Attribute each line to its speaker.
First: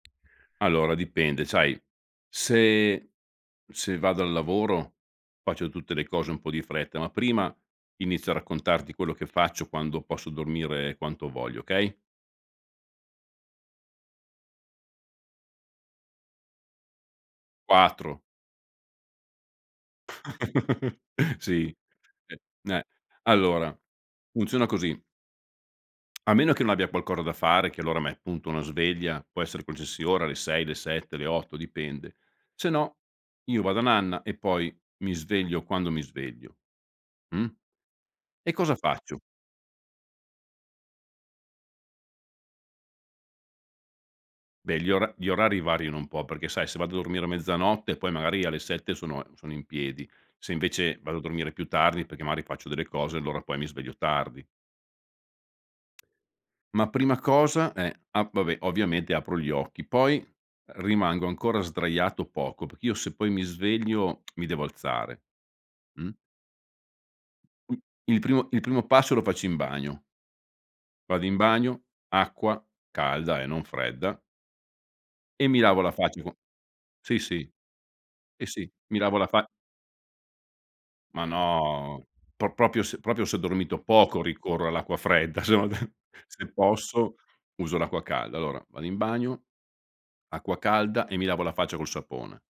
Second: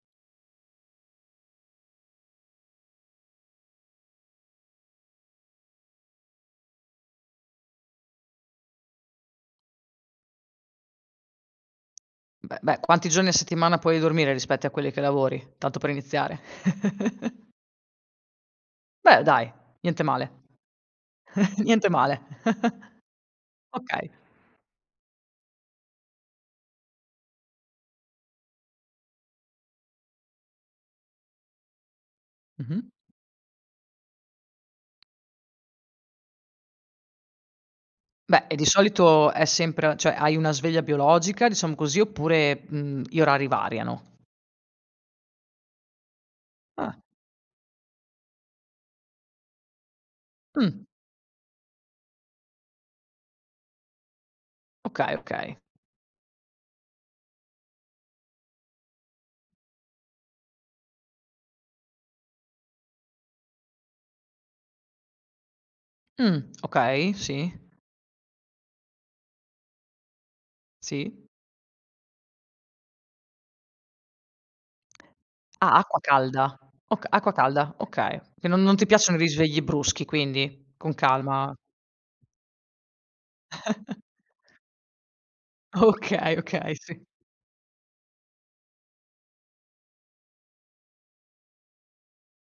Speaker 1: Allora dipende, sai se se vado al lavoro faccio tutte le cose un po' di fretta, ma prima inizio a raccontarti quello che faccio quando posso dormire quanto voglio, okay?
Speaker 2: Beh beh quanti giorni a settimana puoi dormire rispetti a quelli che lavori? Tanto per iniziare
Speaker 1: 4.
Speaker 2: Beh dai, niente male.
Speaker 1: Sì.
Speaker 2: Niente male.
Speaker 1: E ne allora,
Speaker 2: Okay.
Speaker 1: funziona così a meno che non abbia qualcosa da fare che allora mett punto una sveglia, può essere qualsiasi ora alle 6 le 7 le 8 dipende, se
Speaker 2: Mh-mh.
Speaker 1: no io vado a nanna e poi mi sveglio quando mi sveglio, mh.
Speaker 2: Beh,
Speaker 1: E
Speaker 2: e di
Speaker 1: cosa faccio
Speaker 2: solito è sempre cioè hai una sveglia biologica, diciamo così, oppure, mhmm, gli orari variano?
Speaker 1: Beh gli ora gli orari variano un po' perché sai se vado a
Speaker 2: Ah.
Speaker 1: dormire a mezzanotte poi magari alle 7 sono e sono in piedi, se
Speaker 2: Mh.
Speaker 1: invece vado a dormire più tardi perché magari faccio delle cose allora poi mi sveglio tardi.
Speaker 2: Okay, okay.
Speaker 1: Ma prima cosa eh, ah, vabbè ovviamente apro gli occhi, poi rimango ancora sdraiato poco perché io se poi mi sveglio mi devo alzare, mh?
Speaker 2: Mh, okay, sì.
Speaker 1: Mh, il primo il primo passo lo faccio in bagno vado
Speaker 2: Sì.
Speaker 1: in bagno, acqua, calda eh, non fredda e mi
Speaker 2: Ah,
Speaker 1: lavo la
Speaker 2: acqua
Speaker 1: faccia co
Speaker 2: calda. Okay,
Speaker 1: sì,
Speaker 2: acqua
Speaker 1: sì.
Speaker 2: calda, okay.
Speaker 1: Sì,
Speaker 2: Che non
Speaker 1: sì.
Speaker 2: non ti
Speaker 1: Mi lavo
Speaker 2: piacciono i
Speaker 1: la fa
Speaker 2: risvegli bruschi quindi. Con
Speaker 1: Ma
Speaker 2: calma.
Speaker 1: no pro proprio se proprio se ho dormito poco ricorro all'acqua fredda, se no de
Speaker 2: Okay,
Speaker 1: se
Speaker 2: okay, sì.
Speaker 1: posso uso l'acqua calda. Allora vado in bagno, acqua calda e mi lavo la faccia col sapone.